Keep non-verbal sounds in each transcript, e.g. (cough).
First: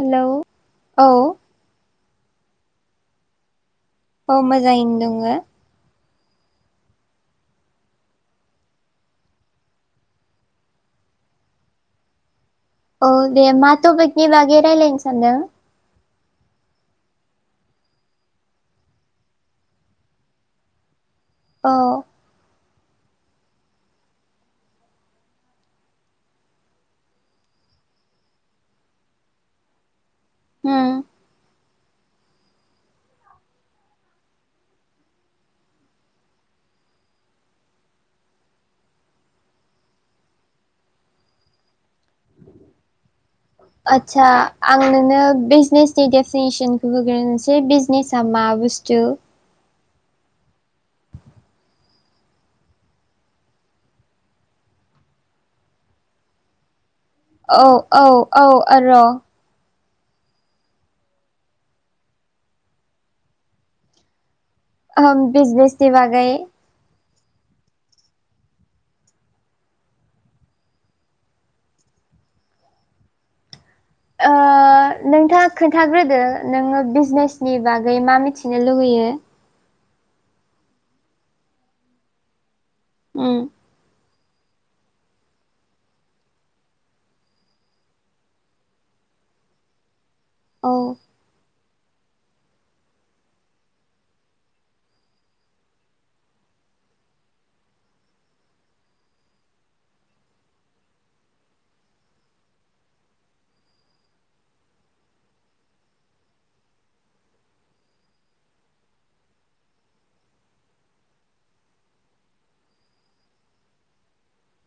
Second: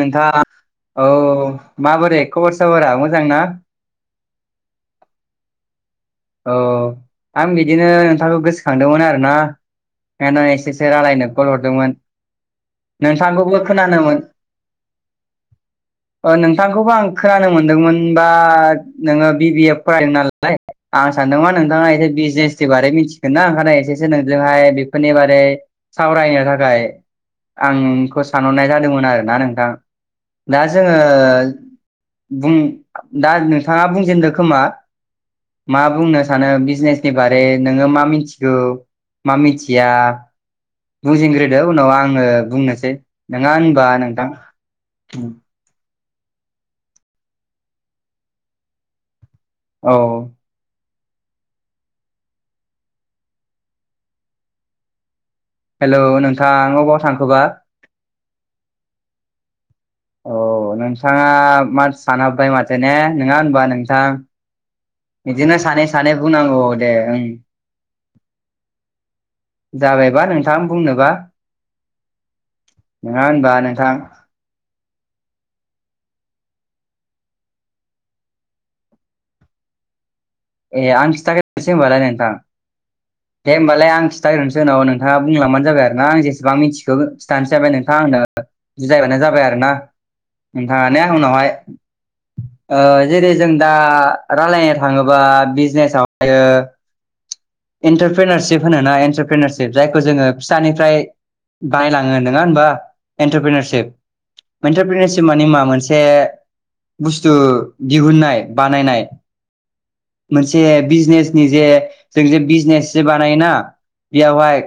Hello नोंथां औ माबोरै खबर सबरा मोजां ना? औ मोजाङैनो दोंङो। ओ आं बिदिनो नोंथांखौ गोसोखांदोंमोन आरोना। एखानो एसेसो रालायनो कल हरदोंमोन। औ दे नोंथांखौबो मा खोनानोमोन टपिकनि बागै रायलायनो सानदों? ओ नोंथांखौबो आं खोनानो मोनदोंमोन बा नोङो बि बि ए फरायो नालाय। आं सानदोंमोन औ नोंथाङा एसे बिजनेस नि बारै मिथिगोन ना ओंखायनो एसेसो नोंजोंहाय बेफोरनि बारै सावरायनो थाखाय आंखौ सानहरनाय जादोंमोन आरोना नोंथां। दा उम जोङो बुं दा नोंथाङा बुंजेनदो खोमा? मा बुंनो सानो बिजनेसनि बारै नोङो मा मिथिगौ। मा मिथिया बुंजेनग्रोदो उनाव आङो बुंनोसै। नङा होनबा नोंथां आदसा आं नोंनो बिजनेस थि डेटिनेसनखौ होग्रोसै बिजनेसा मा बुस्थु? औ औ हेलौ नोंथां अबाव थां औ औ औ ओ र' औ नोंथाङा मा सानहाबबाय माथो ने नङा होनबा नोंथां। ओम बिदिनो सानै बिजनेसनि सानै बागै बुंनांगौ दे ओं। जाबायबा नोंथां बुंनोबा नङा होनबा नों थां। ओ नोंथाङा खोन्थाग्रोदो नोङो बिजनेसनि बागै मा मिथिनो लुुगैयो? ए आं खिथाग्रोनोसै होमबालाय नोंथां। उम दे होमबालाय आं खिथाग्रोनोसै उनाव नोंथाङा बुंलांबानो जाबाय आरो ना आं जेबां मिथिखौ खिथानोसै ओमफ्राय नोंथाङा आंनो बुजायबानो जाबाय आरो ना। औ नोंथाङा नो उनावहाय। ओ जेरै जों दा रालायनो थाङो बा बिजनेसाव आरो एन्टारप्रनारशिप होनोना एन्टारप्रनारशिप जायखौ जोङो फिसानिफ्राय गाहाय लाङो नङा होनबा एन्टरप्रिनरशिप इन्टारपेनिशिप माने मा मोनसे बुस्थु दिहुननाय बानायनाय मोनसे बिजनेसनि जे जों जे बिजनेस जे बानायोना‌। बेयावहाय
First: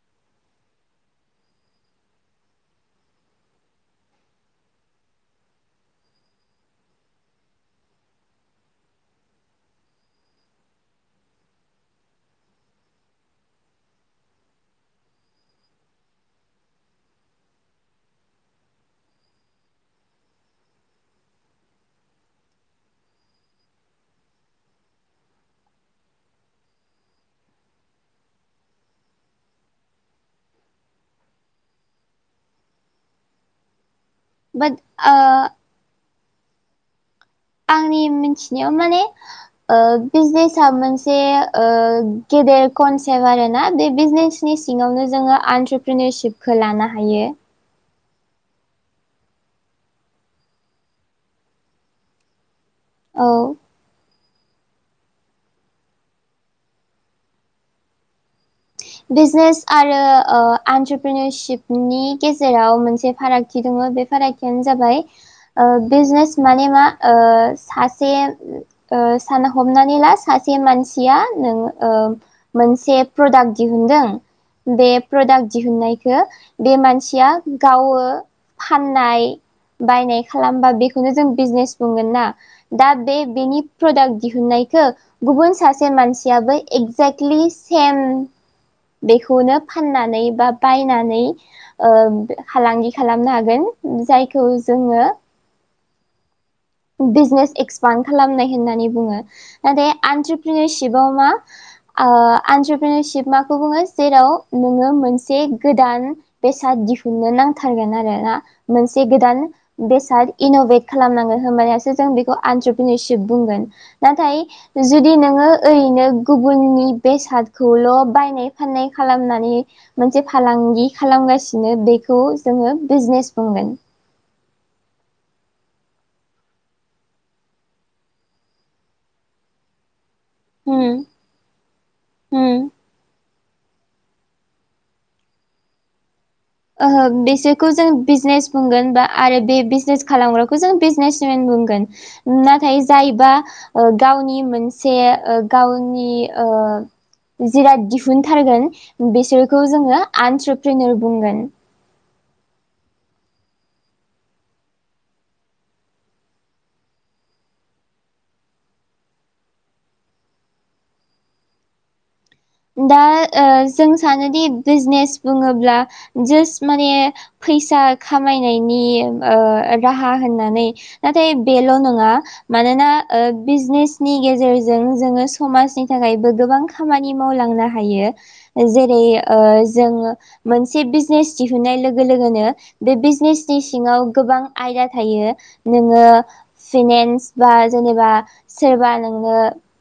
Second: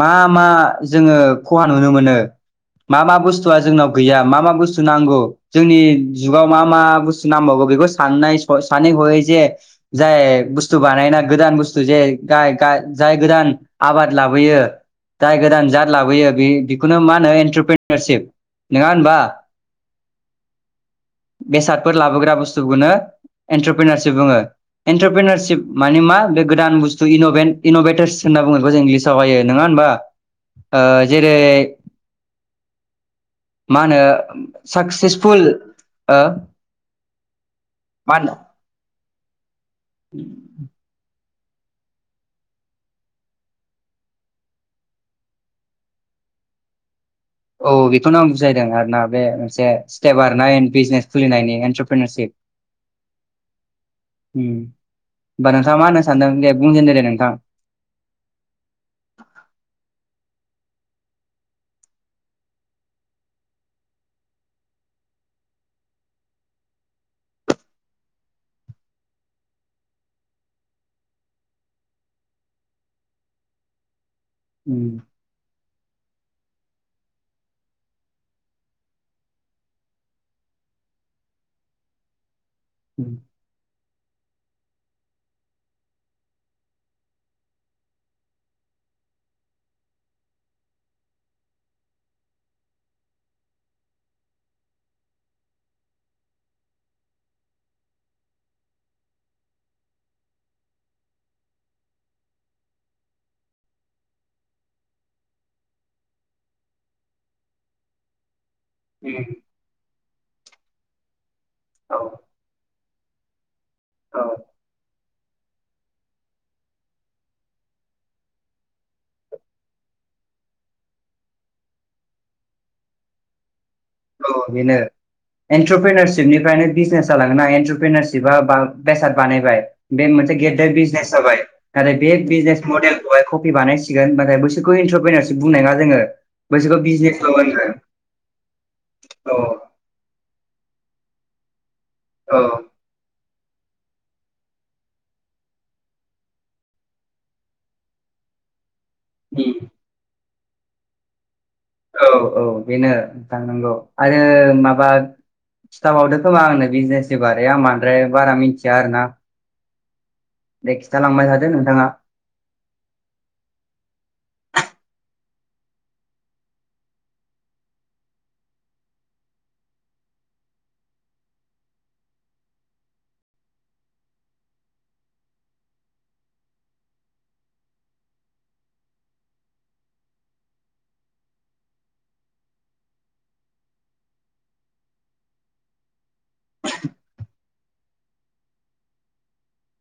मा मा जोङो खहा नुनो मोनो? मा मा बुस्थुआ जोंनाव गैया मा मा बुस्थु नांगौ जोंनि जुगाव मा मा बुस्थु नांबावगौ। बेखौ साननाय स-सानै हयै जे जाय बुस्थु बानायना गोदान बुस थु जे गाय गा जाय गोदान आबाद लाबोयो। जाय गोदान जाद लाबोयो। बे बेखौनो मा होनो एन्टरप्रिनिरशिप नङा होनबा? बेसादफोर लाबोग्रा बुस्थुखौनो एन्टारप्रिनारशिप बुङो। एन्टारप्रिनारशिप माने मा? बे गोदान बुस्थु इन'भेन इन'भेटारस होनना बुङो बेखौ जों इंलिसावहायो नङा होनबा? ओ जेरै मा होनो बाट ओ साक्सेसफुल ओ आंनि मा होनो मिथिनायाव माने ओ बिजनेसा मोनसे ओ गेदेर कनसेप्ट आरोना बे बिजनेसनि सिङावनो जोङो आन्टारप्रिनिरशिपखौ लानो हायो। औ बेखौनो आं बुजायदों आरोना। बे मोनसे स्टेप आरोना बिजनेस खुलिनायनि एन्टारपेनरशिप (inaudible) औ उम होमबा नोंथाङा मा होनो सानदों दे बुंजेनदो दे नोंथां। बिजनेस आरो ओ एन्टारप्रिनिरशपनि गेजेराव मोनसे फारागथि दं। ओ बे फारागथियानो जाबाय। ओ बिजनेस माने मा? ओ सासे ओ सान हमनानै ला सासे मानसिया नों ओ मोनसे प्रडाक्ट दिहुनदों, बे उम प्रडाक्ट दिहुननाय खौ बे मानसिया गावो फाननाय बायनाय खालामबा बेखौनो जों बिजनेस बुंगोन ना। दा उम बे बेनि प्रडाक्ट दिहुननायखो गुबुन सासे मानसियाबो एक्जेक्टलि सेम (inaudible) बेखौनो फाननानै बा बायनानै ओ फालांगि खालामनो हागोन। जायखौ जोङो। बिजनेस एक्सपान्ड खालामनाय होननानै बुङो। नाथाय एन्ट्रप्रिनिरसिप'आ मा आन्टारप्रनरसिप माखौ बुङो? जेराव नोङो मोनसे गोदान बेसाद दिहुननो नांथारगोन आरोना। मोनसे उम गोदान बेसाद इन'भेट खालामनांगोन, होनबानासो औ जों बेखौ आनट्र बुंगोन औ नाथाय जुदि नोङो ओरैनो गुबुननि बेसादखौल' बायनाय फाननाय खालामनानै मोनसे फालांगि खालामगासिनो, बेखौ जोङो बिजनेस बुंगोन। बिनो। एन्टारप्रिनारसिपनिफ्रायनो बिजनेस जालाङोना एन्टारप्रिनारसिपआ बेसाद बानायबाय, बे मोन उम बिजनेस जाबाय, आरो बे बिजनेस उम मदेलखौहाय कफि बानायसिगोन ओमफ्राय बैसोरखौ इन्टारप्रेनरसिप बुंनाय ना जोङो। बैसोरखौ ओहो बिजनेसल' बिसोरखौ होनगोन जों बिजनेस बुंगोन बा औ आरो बे बिजनेस खालामग्राखौ जों बिजनेसमेन बुंगोन। औ नाथाय जायबा गावनि मोनसे गावनि ओ जिराद दिहुनथारगोन, उम बिसोरखौ जोङो आनतरपेनेर बुंगोन। औ औ बेनो थांनांगौ। आरो माबा खिथाबावदो खोमा आंनो बिजनेसनि बारै आं बांद्राय बारा मिथिया आरोना। दे खिथालांबाय थादो नोंथाङा। दा जों सानोदि बिजनेस बुङोब्ला जास्ट माने फैसा खामायनायनि ओ राहा होननानै, नाथाय बेल' नङा मानोना बिजनेसनि गेजेरजों जोङो समाजनि थाखायबो गोबां खामानि मावलांनो हायो, जेरै ओ जों मोनसे बिजनेस दिहुननाय लोगो लोगो दोङोनो, बे बिजनेसनि सिङाव गोबां आयदा थायो, नोङो (unintelligible) (unintelligible) बा जेनेबा सोरबा नोंनो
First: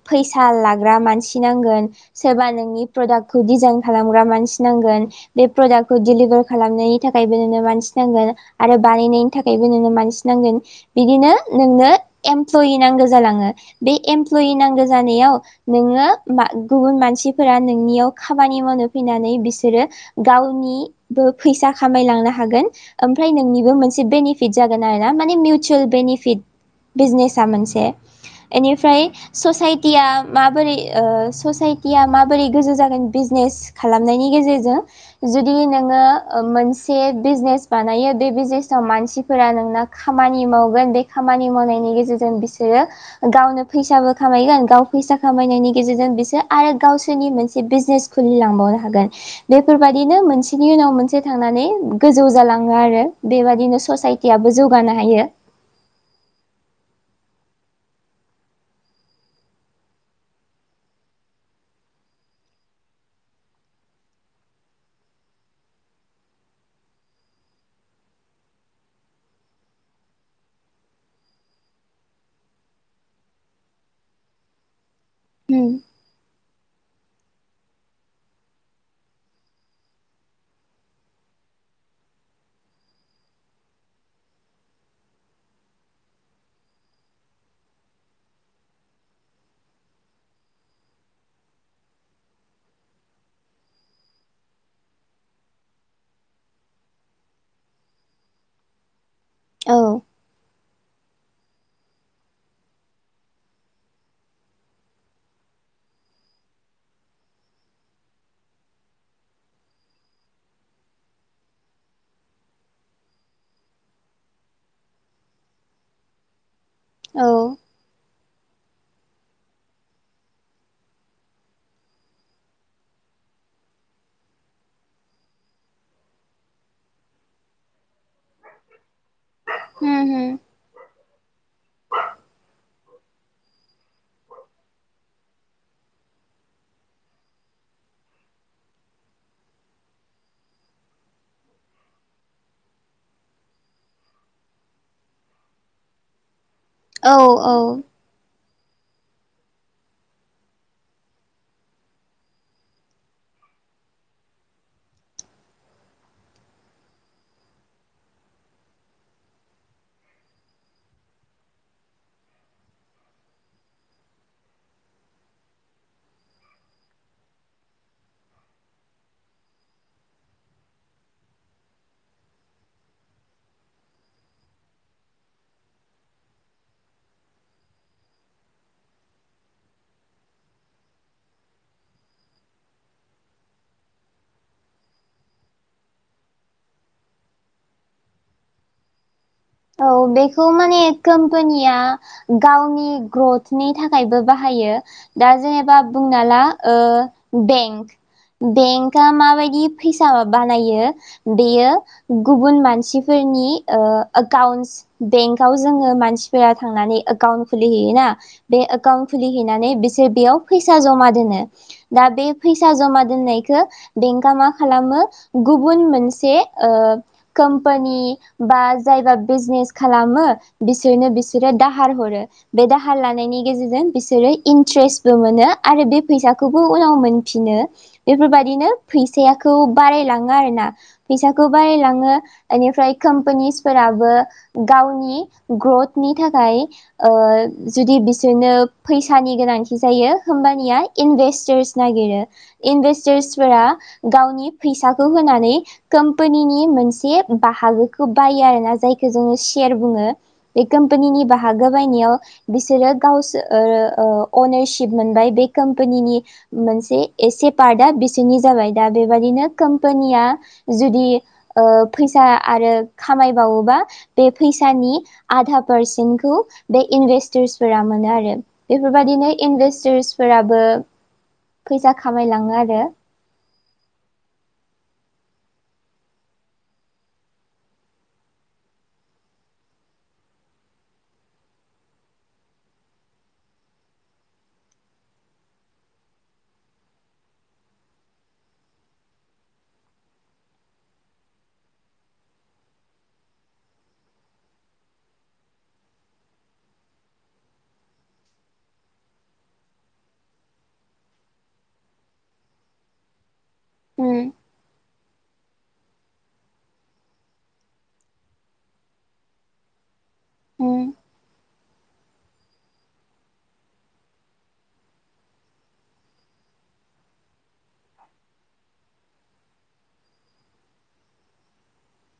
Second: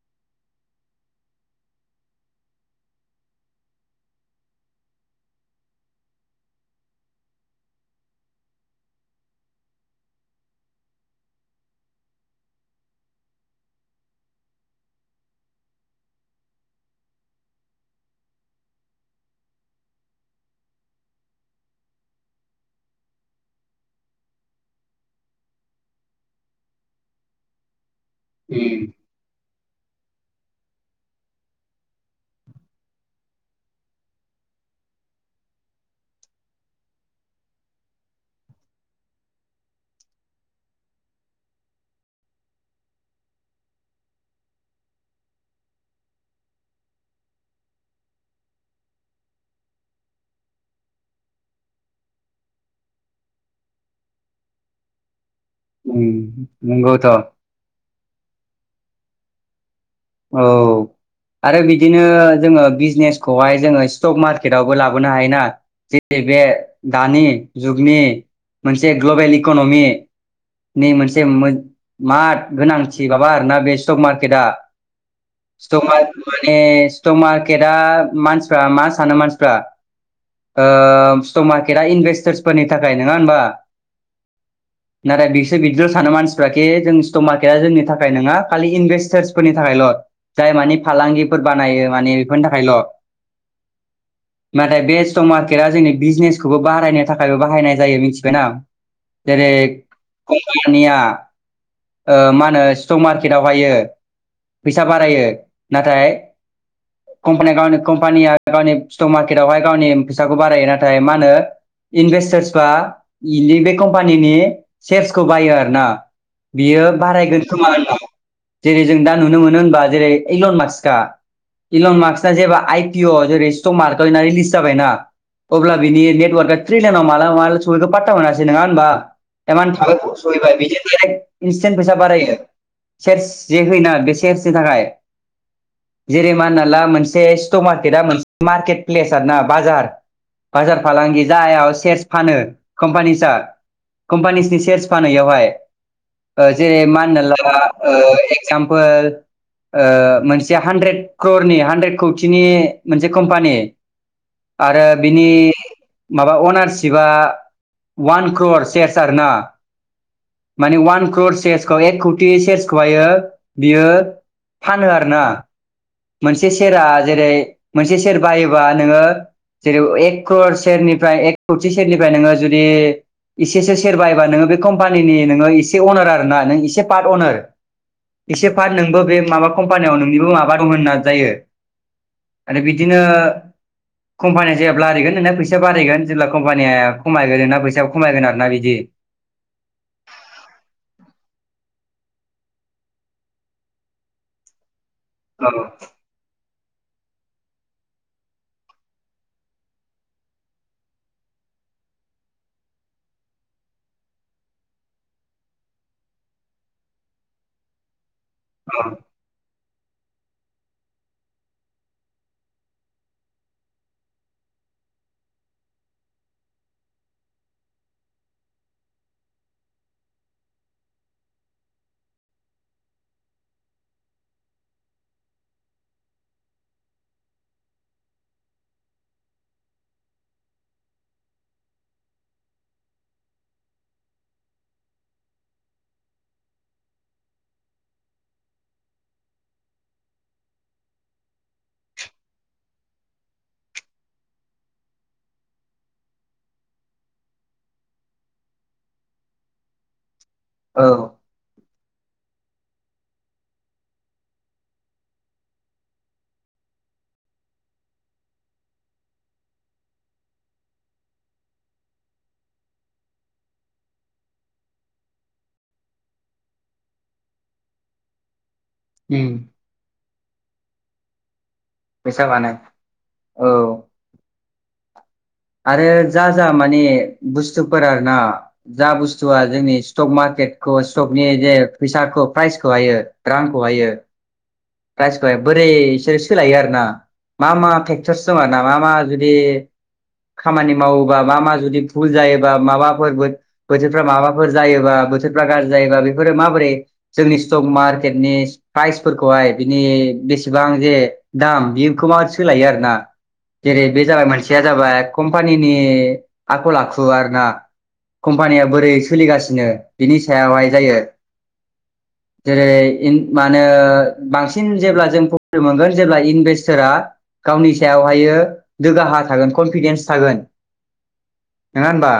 फैसा लाग्रा मानसि नांगोन सोरबा नोंनि प्रडाक्टखौ डिजाइन खालामग्रा मानसि नांगोन, बे प्रडाक्टखौ डिलिभार खालामनायनि थाखाय थाखायबो नोंनो मानसि नांगोन आरो बानायनायनि थाखायबो नोंङो मानसिनांगोन बिदिनो नोंनो एमप्लयि नांगौ जालाङो बे एमप्लयि नांगौ जानायाव, नोङो मा गुबुन मानसिफोरा नोंनियाव खामानि मावनो फैनानै बिसोरो गावनिबो फैसा खामायलांनो हागोन। ओमफ्राय नोंनिबो मोनसे बेनिफिट जागोन आरोना माने मिउचुेल बेनिफिट बिजनेसा मोनसे एनिफ्राय ससाइटिया माबोरै ओ ससाइटिया माबोरै गोजौ जागोन बिजनेस खालामनायनि गेजेरजों जुदि नोङो मोनसे बिजनेस बानायो बे बिजनेसाव मानसिफोरा नोंना खामानि मावगोन बे खामानि माव नायनायनि गेजेरजों बिसोरो गावनो फैसाबो खामायगोन गाव फैसा खामायनायनि गेजेरजों बिसोर आरो गावसोरनि मोनसे बिजनेस खुलिलांबावनो हागोन। बेफोरबायदिनो मोनसेनि उनाव मोनसे थांनानै माने गोजौ जालाङो आरो बेबादिनो ससाइटियाबो जौगानो हायो। उम नंगौथ'। औ। आरो बिदिनो जोङो बिजनेसखौहाय जोङो स्टक मार्केटआवबो लाबोनो हायोना, जेरै (unintelligible) दानि जुगनि मोनसे ग्लबेल इकनमि नि मोनसे मा गोनांथि माबा आरोना बे स्टक मार्केटआ होम स्तक मार माने स्टक मार्केटआ मानसिफ्रा मा सानो मानसिफ्रा ओ स्टक मार्केटआ इनभेस्टार्सफोरनि थाखाय नङा होम्बा। नाथाय बिसोर बिदिल' सानो मानसिफ्राखि जोंनि स्टक मार्केटआ जोंनि थाखाय नङा खालि इनभेस्टार्स फोरनि थाखायल' जाय माने फालांगिफोर बानायो माने बेफोरनि थाखायल'। (inaudible) नाथाय बे स्टक मार्केटआ जोंनि बिजनेसखौबो बारायनो थाखायबो बाहायनाय जायो मिथिबायना। जेरै औ कमपानिया मा होनो स्टक मार्केटावहायो। फैसा बारायो नाथाय। कम्पानि गावनि कम्पानिया गावनि स्टक मार्केटवहाय गावनि फैसाखौ बारायो नाथाय मा होनो। इनभेस्टार्स बा बे कम्पानिनि सेयार्सखौ बायो आरोना। बियो औ बारायगोन खोमा जेरै जों दा नुनो मोनो होनबा जेरै एलन माससिखा इलन मार्कसा जेब्ला आइ पि अ जेरै सित' मार्कआ इना रिलिस जाबायना अब्ला बिनि नेवर्कआ थ्रि लानाव माला माला सहैखो पा ता मोनासै नोङा होमबा होम होम (unintelligible) इन्सटेन्ट फैसा बारायो सेयार्स जे होयोना बे सेयार्सनि थाखाय जेरै माना ला मोनसे स्टक मार्केटआ मोनसे मार्केट प्लेस आरोना बाजार बाजार फालांगि जायाव सेयार्स फानो कम्पानिसा कम्पानिसनि सेयार्स फानो इवहाय जेरै मा औ होनना ला (unintelligible) एकजामफोल। ओ मोनसे हानद्रेद क्रनि हानद्रेद कौथिनि मोनसे कम्पानि आरो बिनि माबा अनारशिपआ वान क्रर सेयारस आरोना। माने वान क्र सेेयासखौ एक कौटि सेसखौहायो। बियो फानो आरोना। मोनसे सेरा जेरै मोनसे सेर बायोबा नोङो। जेरै एक क्र सेरनिफ्राय एक कौथि सेरनिफ्राय नोङो जुदि एसेसो सेर बायोबा नोङो बे कम्पानिनि नोङो एसे अनार आरोना नों एसे पाट अनार। एसे फाट नोंबो बे माबा कम्पानियाव नोंनिबो माबा दं होनना जायो। आरो बिदिनो। कम्पानिया जेब्ला बारायगोन नोंना फैसाया बारायगोन जेब्ला कम्पानिया खमायगोन नोंना फैसाया खमायगोन आरोना बिदि। (inaudible) औ बेखौ माने कम्पानिया गावनि ग्रथनि थाखायबो बाहा यो दा औ जेनेबा बुंना ला ओ बेंक। बेंकआ माबायदि फैसा बानायो बेयो गुबुन मानसिफोर नि ओ। एकाउन्टस बेंकाव जोङो मानसिफोरा थांनानै एकाउन्ट खुलिहैयोना बे एकाउन्ट खुलि हैैनानै बि बेयाव फैसा जमा दोनो दा बे फैसा जमा दोनायखौ बेंक मा खालामो। गुबुन मोनसे ओ कमपानि बा जायबा बिजनेस खालामो बिसोरनो बिसोरो दाहार हरो बे दाहार लानायनि गेजेरजों बिसोरो इन्ट्रेस्टबो मोनो आरो बे फैसाखौबो उनाव मोनफिनो बेफोर बायदिनो। फैसायाखौ बारायलाङो आरोना फैसाखौ बारायलाङो बेनिफ्राय कम्पानिस फोराबो गावनि ग्रथनि थाखाय ओ जुदि बिसोरनो फैसानि गोनांथि जायो होनबानिया इनभेस्टार्स नागिरो इनभेस्टार्सफोरा गावनि फैसाखौ होनानै कम्पानिनि मोनसे बाहागोखौ बायो आरो जायखौ जोङो सेयार बुङो बे औ कम्पानिनि बाहा बायनायाव बिसोरो गावसोर ओ अ अनारशिप मोनबाय बे कम्पानिनि मोनसे एसे पार्टआ बिसोरनि जाबाय दा बेबादिनो कम्पानिया जुदि ओ फैसा आरो खामाय बावोबा बे फैसानि आधा पारसेन्टखौ बे इनभेस्टार्सफोरा मोनो आरो। बेफोर उम बायदिनो इनभेस्टार्सफोराबो फैसा खामायलाङो आरो औ आरो जा जा माने बुस्थुफोर आरोना जा बुस्थुआ जोंनि स्टक मार्क केतखौ स्टकनि जे फैसाखौ प्राइसखौ हायो रांखौ हायो प्रायसखोहाय बोरै बिसोरो सोलायो आरो ना मा मा फेक्टरस दं आरो ना मा मा जुदि खामानि मावोबा मा मा जुदि भुल जायोबा माबाफोर बोथ-बोथोरफ्रा माबाफोर जायोबा बोथोरफ्रा गाज्रि जायोबा बेफोरो माबोरै जोंनि स्टक मार्केटनि प्राइसफोरखौहाय बिनि बेसेबां जे दाम बेखौ मा सोलायो आरो ना जेरै बे जाबाय उम मोनसेया जाबाय कम्पानिनि आखल आखु आरो ना कम्पानिया बोरै सोलिगासिनो बिनि सायावहाय उम जायो जेरै इन मा होनो बांसिन जेब्ला जों प्रफित मोनगोन जेब्ला इनभेस्टारा गावनि सायावहायो दुगाहा थागोन कनफिदेन्स थागोन नोङा होनबा?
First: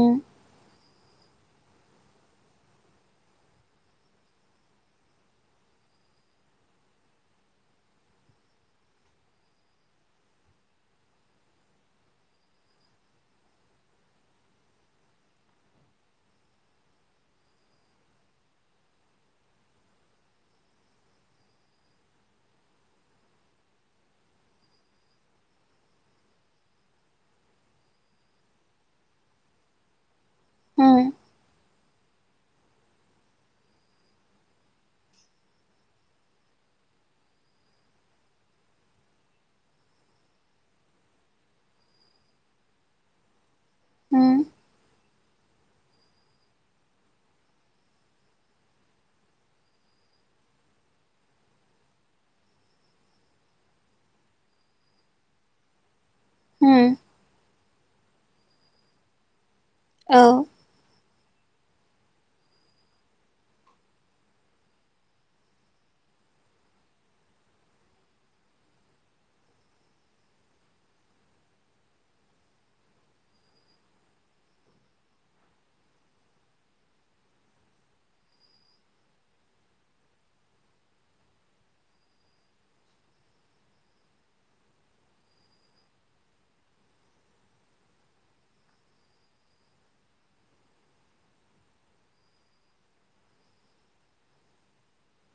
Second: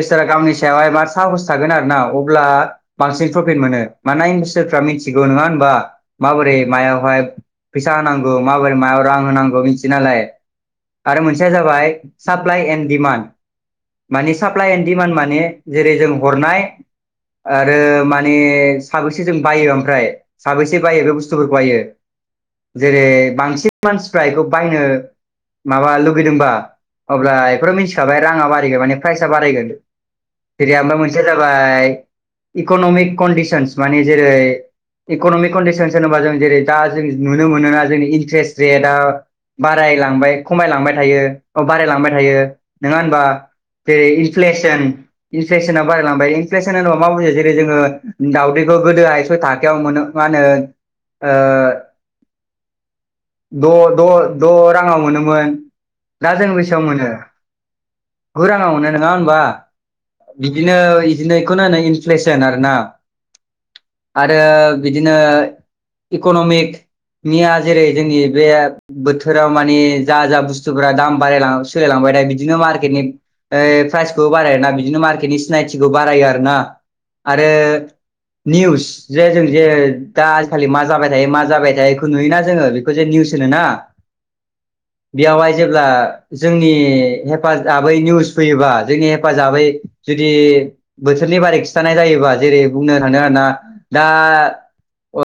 उम गावनि सायावहाय मा साहस थागोन आरोना। अब्ला बांसिन प्रफिट मोनो मानोना (unintelligible) सोरफ्रा मिथिगौ नोङा होनबा? माबोरै मायावहाय फैसा होनांगौ माबोरै मायाव रां होनांगौ मिथियो नालाय आरो मोनसेया जाबाय साप्लाइ एन्ड डिमान्ड माने साप्लाइ एन्ड डिमान्ड माने जेरै जों हरनाय आरो माने साबेसे जों बायो ओमफ्राय साबेस से बायो बे बुस्थुफोरखौ बायो जेरै बांसिन मानसिफ्रा बेखौ बायनो माबा लुगैदोंबा अब्ला बेफोर मिथिखाबाय राङा बारायगोन माने प्राइसा बारायगोन। बिदि ओमफाय उम मोनसे जाबाय इकनमिक कन्डिसनस माने जेरै इकनमिक कन्दिसनस होनोबा जों जेरै दा जों नुनो मोनोना जोंनि इन्ट्रेस्ट रेटआ बारायलांबाय खमायलांबाय थायो अ बारायलांबाय थायो नङा होनबा? जेरै उम इनफ्लेसन इनफ्लेसना बारायलांबाय इनफ्लेसन होनोबा मा बुजो जेरै जोङो दावउदखौ गोदो सय थाखायाव मोनो मा होनो ओ द द द राङाव मोनोमोन। दा जों बेसेबां उम मोनो? गु राङाव मोननो नङा होनबा? औ बिदिनो दिनैखौ नायनानै इनफ्लेसन आरो ना आरो बिदिनो इकनमिक निया जेरै जोंनि बे बोथोराव मानि जा जा बुस्थुफोरा दाम बाराय ला सोलायलांबाय दा बिदिनो मार्केटनि यै प्राइसखौबो बारायोना बिदिनो मार्केटनि सिनायथिखौ बारायो आरोना आरो निउस जे जों जे दा आजिखालि मा जाबाय थायो मा जाबाय थायो बेखौ नुयोना जोङो बे खो जे निउस होनोना? बेयावहाय जेब्ला जोंनि हेफाजाबै निउस फैयोबा जोंनि हेफाजाबै जुदि बोथोरनि बारै खिथानाय जायोबा जेरै बुंनो थानो आरोना दा